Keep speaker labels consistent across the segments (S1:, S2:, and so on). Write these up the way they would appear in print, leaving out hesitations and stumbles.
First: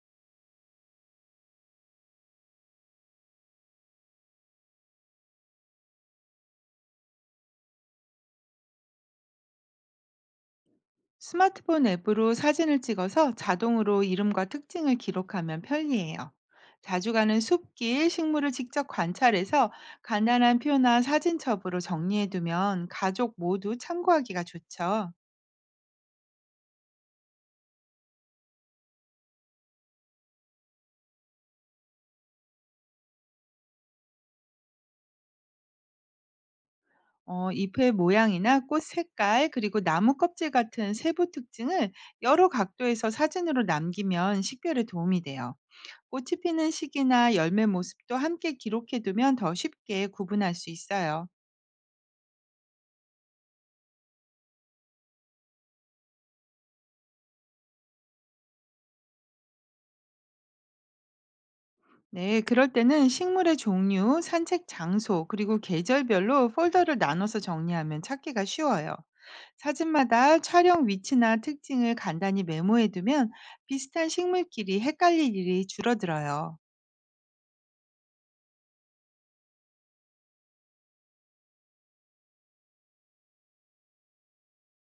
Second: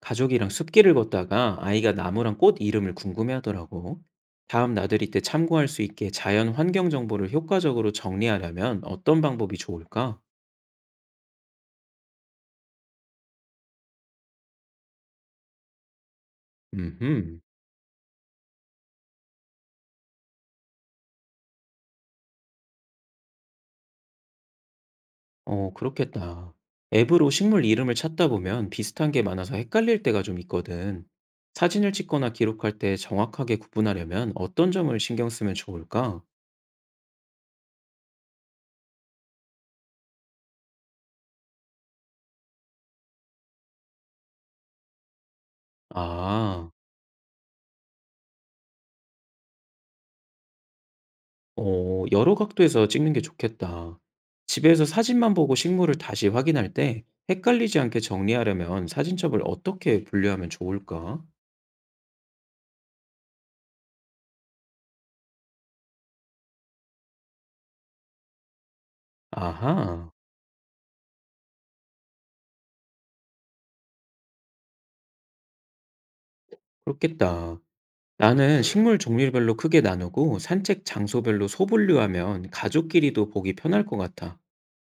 S1: 가족이랑 숲길을 걷다가 아이가 나무랑 꽃 이름을 궁금해하더라고. 다음 나들이 때 참고할 수 있게 자연 환경 정보를 효과적으로 정리하려면 어떤 방법이 좋을까?
S2: 스마트폰 앱으로 사진을 찍어서 자동으로 이름과 특징을 기록하면 편리해요. 자주 가는
S1: 음,
S2: 숲길, 식물을 직접 관찰해서 간단한 표나 사진첩으로 정리해두면 가족 모두 참고하기가 좋죠.
S1: 어, 그렇겠다. 앱으로 식물 이름을 찾다 보면 비슷한 게 많아서 헷갈릴 때가 좀 있거든. 사진을 찍거나 기록할 때 정확하게 구분하려면 어떤 점을 신경 쓰면 좋을까?
S2: 잎의 모양이나 꽃 색깔, 그리고 나무 껍질 같은 세부 특징을 여러 각도에서 사진으로 남기면 식별에 도움이 돼요. 꽃이 피는
S1: 아.
S2: 시기나 열매 모습도 함께 기록해두면 더 쉽게 구분할 수 있어요.
S1: 어, 여러 각도에서 찍는 게 좋겠다. 집에서 사진만 보고 식물을 다시 확인할 때 헷갈리지 않게 정리하려면 사진첩을 어떻게 분류하면 좋을까?
S2: 네, 그럴 때는 식물의 종류, 산책 장소, 그리고 계절별로 폴더를 나눠서 정리하면 찾기가 쉬워요.
S1: 아하,
S2: 사진마다 촬영 위치나 특징을 간단히 메모해두면 비슷한 식물끼리 헷갈릴 일이 줄어들어요.
S1: 그렇겠다. 나는 식물 종류별로 크게 나누고 산책 장소별로 소분류하면 가족끼리도 보기 편할 것 같아.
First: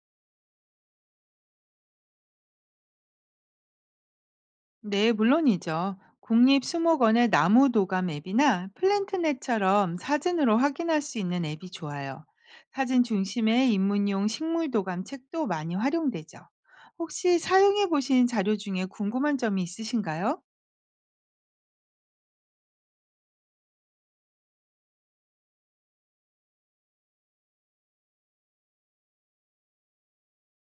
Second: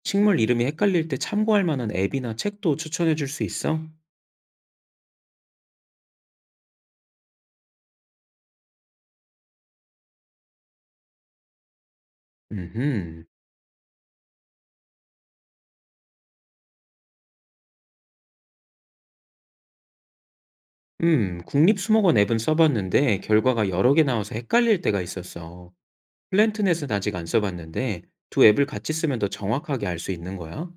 S1: 식물 이름이 헷갈릴 때 참고할 만한 앱이나 책도 추천해 줄 수 있어?
S2: 네, 물론이죠. 국립수목원의 나무도감 앱이나 플랜트넷처럼 사진으로 확인할 수 있는 앱이 좋아요. 사진
S1: 음흠.
S2: 중심의 입문용 식물도감 책도 많이 활용되죠. 혹시 사용해 보신 자료 중에 궁금한 점이 있으신가요?
S1: 국립수목원 앱은 써봤는데 결과가 여러 개 나와서 헷갈릴 때가 있었어. 플랜트넷은 아직 안 써 봤는데 두 앱을 같이 쓰면 더 정확하게 알 수 있는 거야?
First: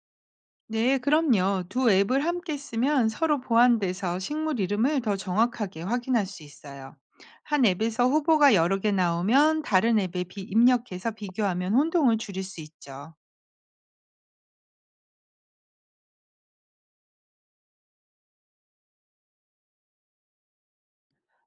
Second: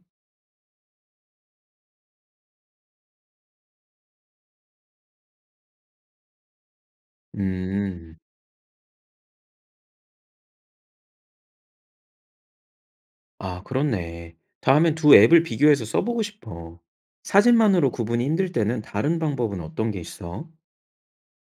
S2: 네, 그럼요. 두 앱을 함께 쓰면 서로 보완돼서 식물 이름을 더 정확하게 확인할 수 있어요. 한 앱에서
S1: 음.
S2: 후보가 여러 개 나오면 다른 앱에 입력해서 비교하면 혼동을 줄일 수 있죠.
S1: 아, 그렇네. 다음엔 두 앱을 비교해서 써 보고 싶어. 사진만으로 구분이 힘들 때는 다른 방법은 어떤 게 있어?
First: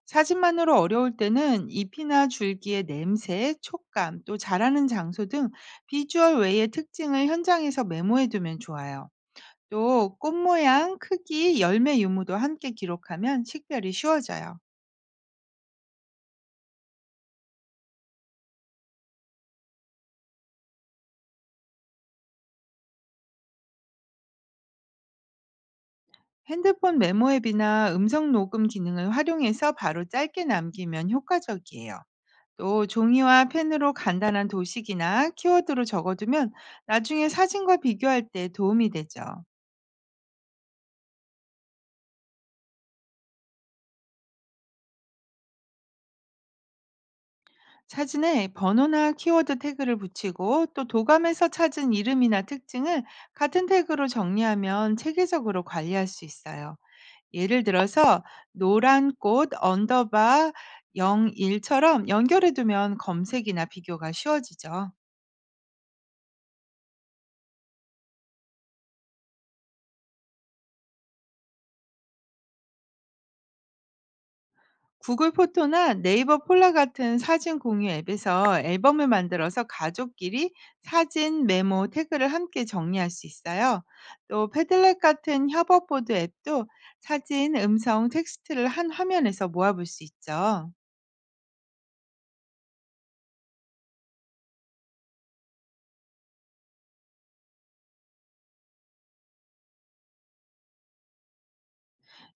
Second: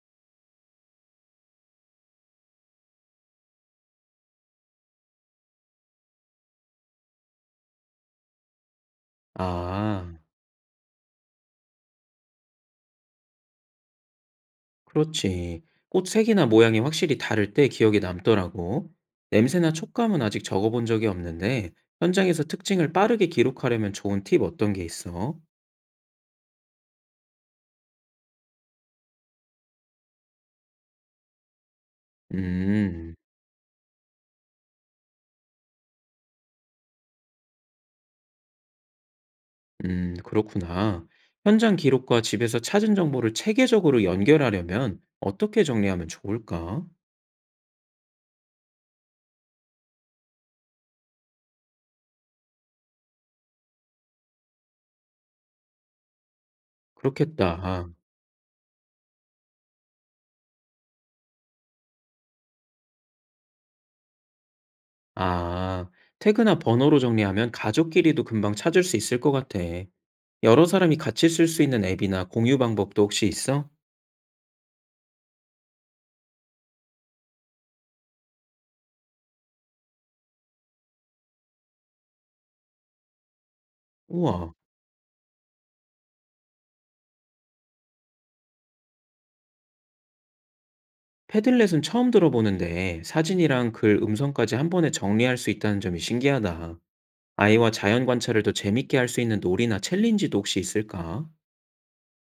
S2: 사진만으로 어려울 때는 잎이나 줄기의 냄새, 촉감, 또 자라는 장소 등 비주얼 외의 특징을 현장에서 메모해 두면 좋아요.
S1: 아,
S2: 또 꽃 모양, 크기, 열매 유무도 함께 기록하면 식별이 쉬워져요.
S1: 그렇지. 꽃 색이나 모양이 확실히 다를 때 기억에 남더라고. 냄새나 촉감은 아직 적어 본 적이 없는데 현장에서 특징을 빠르게 기록하려면 좋은 팁 어떤 게 있어?
S2: 핸드폰 메모 앱이나 음성 녹음 기능을 활용해서 바로 짧게 남기면 효과적이에요. 또
S1: 음.
S2: 종이와 펜으로 간단한 도식이나 키워드로 적어두면 나중에 사진과 비교할 때 도움이 되죠.
S1: 그렇구나. 현장 기록과 집에서 찾은 정보를 체계적으로 연결하려면 어떻게 정리하면 좋을까?
S2: 사진에 번호나 키워드 태그를 붙이고 또 도감에서 찾은 이름이나 특징을 같은 태그로 정리하면 체계적으로 관리할 수 있어요. 예를
S1: 그렇겠다.
S2: 들어서 노란 꽃 언더바 01처럼 연결해 두면 검색이나 비교가 쉬워지죠.
S1: 아, 태그나 번호로 정리하면 가족끼리도 금방 찾을 수 있을 것 같아. 여러 사람이 같이 쓸 수 있는 앱이나 공유 방법도 혹시 있어?
S2: 구글 포토나 네이버 폴라 같은 사진 공유 앱에서 앨범을 만들어서 가족끼리 사진, 메모, 태그를 함께 정리할 수 있어요. 또
S1: 우와,
S2: 패들렛 같은 협업보드 앱도 사진, 음성, 텍스트를 한 화면에서 모아볼 수 있죠.
S1: 패들렛은 처음 들어보는데 사진이랑 글, 음성까지 한 번에 정리할 수 있다는 점이 신기하다. 아이와 자연 관찰을 더 재밌게 할 수 있는 놀이나 챌린지도 혹시 있을까?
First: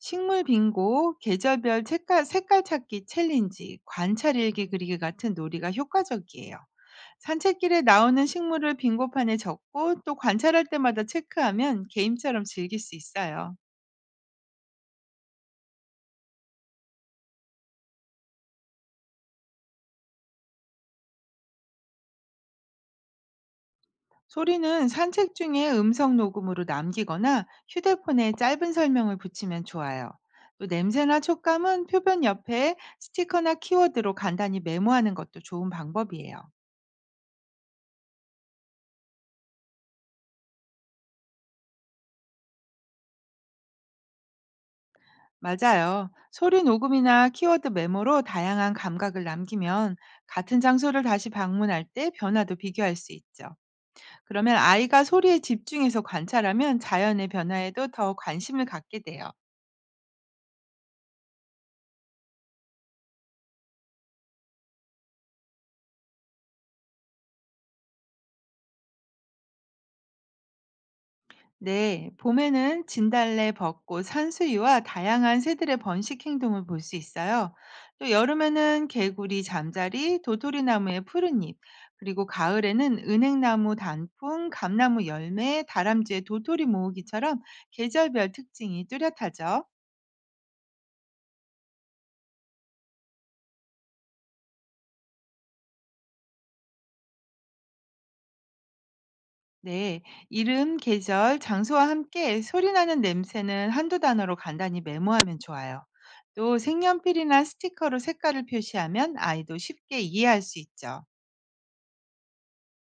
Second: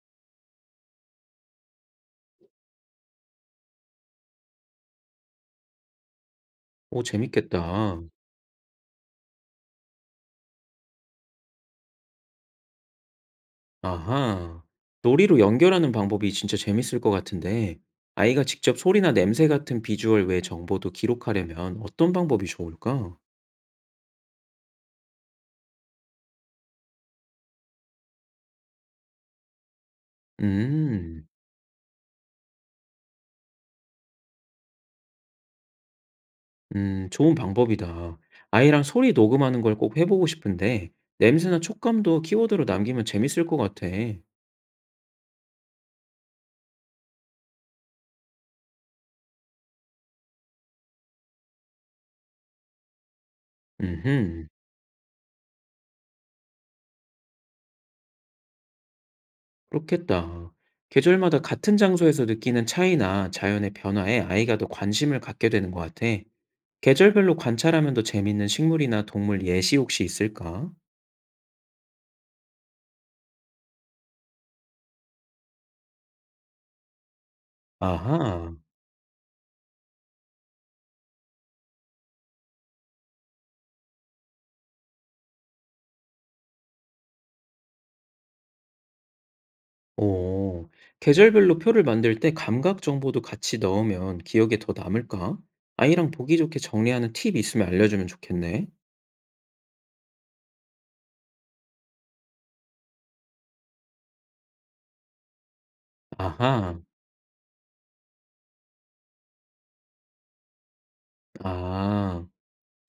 S2: 식물 빙고, 계절별 색깔, 색깔 찾기 챌린지, 관찰 일기 그리기 같은 놀이가 효과적이에요.
S1: 오,
S2: 산책길에
S1: 재밌겠다.
S2: 나오는 식물을 빙고판에 적고 또 관찰할 때마다 체크하면 게임처럼 즐길 수 있어요.
S1: 아하. 놀이로 연결하는 방법이 진짜 재밌을 것 같은데, 아이가 직접 소리나 냄새 같은 비주얼 외 정보도 기록하려면 어떤 방법이 좋을까?
S2: 소리는 산책 중에 음성 녹음으로 남기거나 휴대폰에 짧은 설명을 붙이면 좋아요. 또 냄새나
S1: 음,
S2: 촉감은 표변 옆에 스티커나 키워드로 간단히 메모하는 것도 좋은 방법이에요.
S1: 좋은 방법이다. 아이랑 소리 녹음하는 걸 꼭 해보고 싶은데, 냄새나 촉감도 키워드로 남기면 재밌을 것 같아.
S2: 맞아요. 소리 녹음이나 키워드 메모로 다양한 감각을 남기면 같은 장소를 다시 방문할 때 변화도 비교할 수 있죠.
S1: 음흠,
S2: 그러면 아이가 소리에 집중해서 관찰하면 자연의 변화에도 더 관심을 갖게 돼요.
S1: 그렇겠다. 계절마다 같은 장소에서 느끼는 차이나 자연의 변화에 아이가 더 관심을 갖게 되는 것 같아. 계절별로 관찰하면 더 재밌는 식물이나 동물 예시 혹시 있을까?
S2: 네, 봄에는 진달래, 벚꽃, 산수유와 다양한 새들의 번식 행동을 볼 수 있어요. 또
S1: 아하.
S2: 여름에는 개구리, 잠자리, 도토리나무의 푸른잎, 그리고 가을에는 은행나무 단풍, 감나무 열매, 다람쥐의 도토리 모으기처럼 계절별 특징이 뚜렷하죠.
S1: 오. 계절별로 표를 만들 때 감각 정보도 같이 넣으면 기억에 더 남을까? 아이랑 보기 좋게 정리하는 팁 있으면 알려주면 좋겠네.
S2: 네, 이름, 계절, 장소와 함께 소리나는 냄새는 한두 단어로 간단히 메모하면 좋아요. 또
S1: 아하.
S2: 색연필이나 스티커로 색깔을 표시하면 아이도 쉽게 이해할 수 있죠.
S1: 아.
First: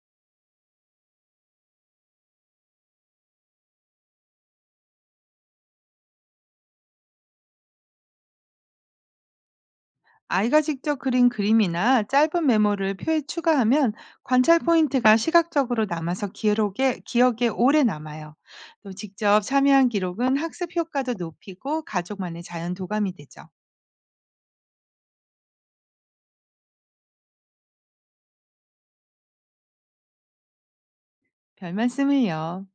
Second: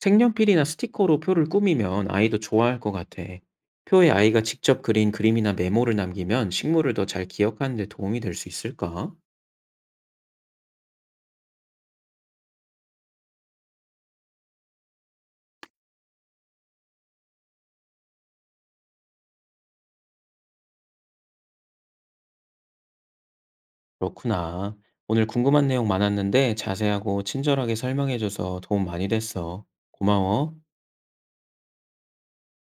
S1: 색연필이나 스티커로 표를 꾸미면 아이도 좋아할 것 같아. 표에 아이가 직접 그린 그림이나 메모를 남기면 식물을 더 잘 기억하는 데 도움이 될 수 있을까?
S2: 아이가 직접 그린 그림이나 짧은 메모를 표에 추가하면 관찰 포인트가 시각적으로 남아서 기록에, 기억에 오래 남아요. 또 직접 참여한 기록은 학습 효과도 높이고 가족만의 자연 도감이 되죠.
S1: 그렇구나. 오늘 궁금한 내용 많았는데 자세하고 친절하게 설명해줘서 도움 많이 됐어. 고마워.
S2: 별 말씀을요.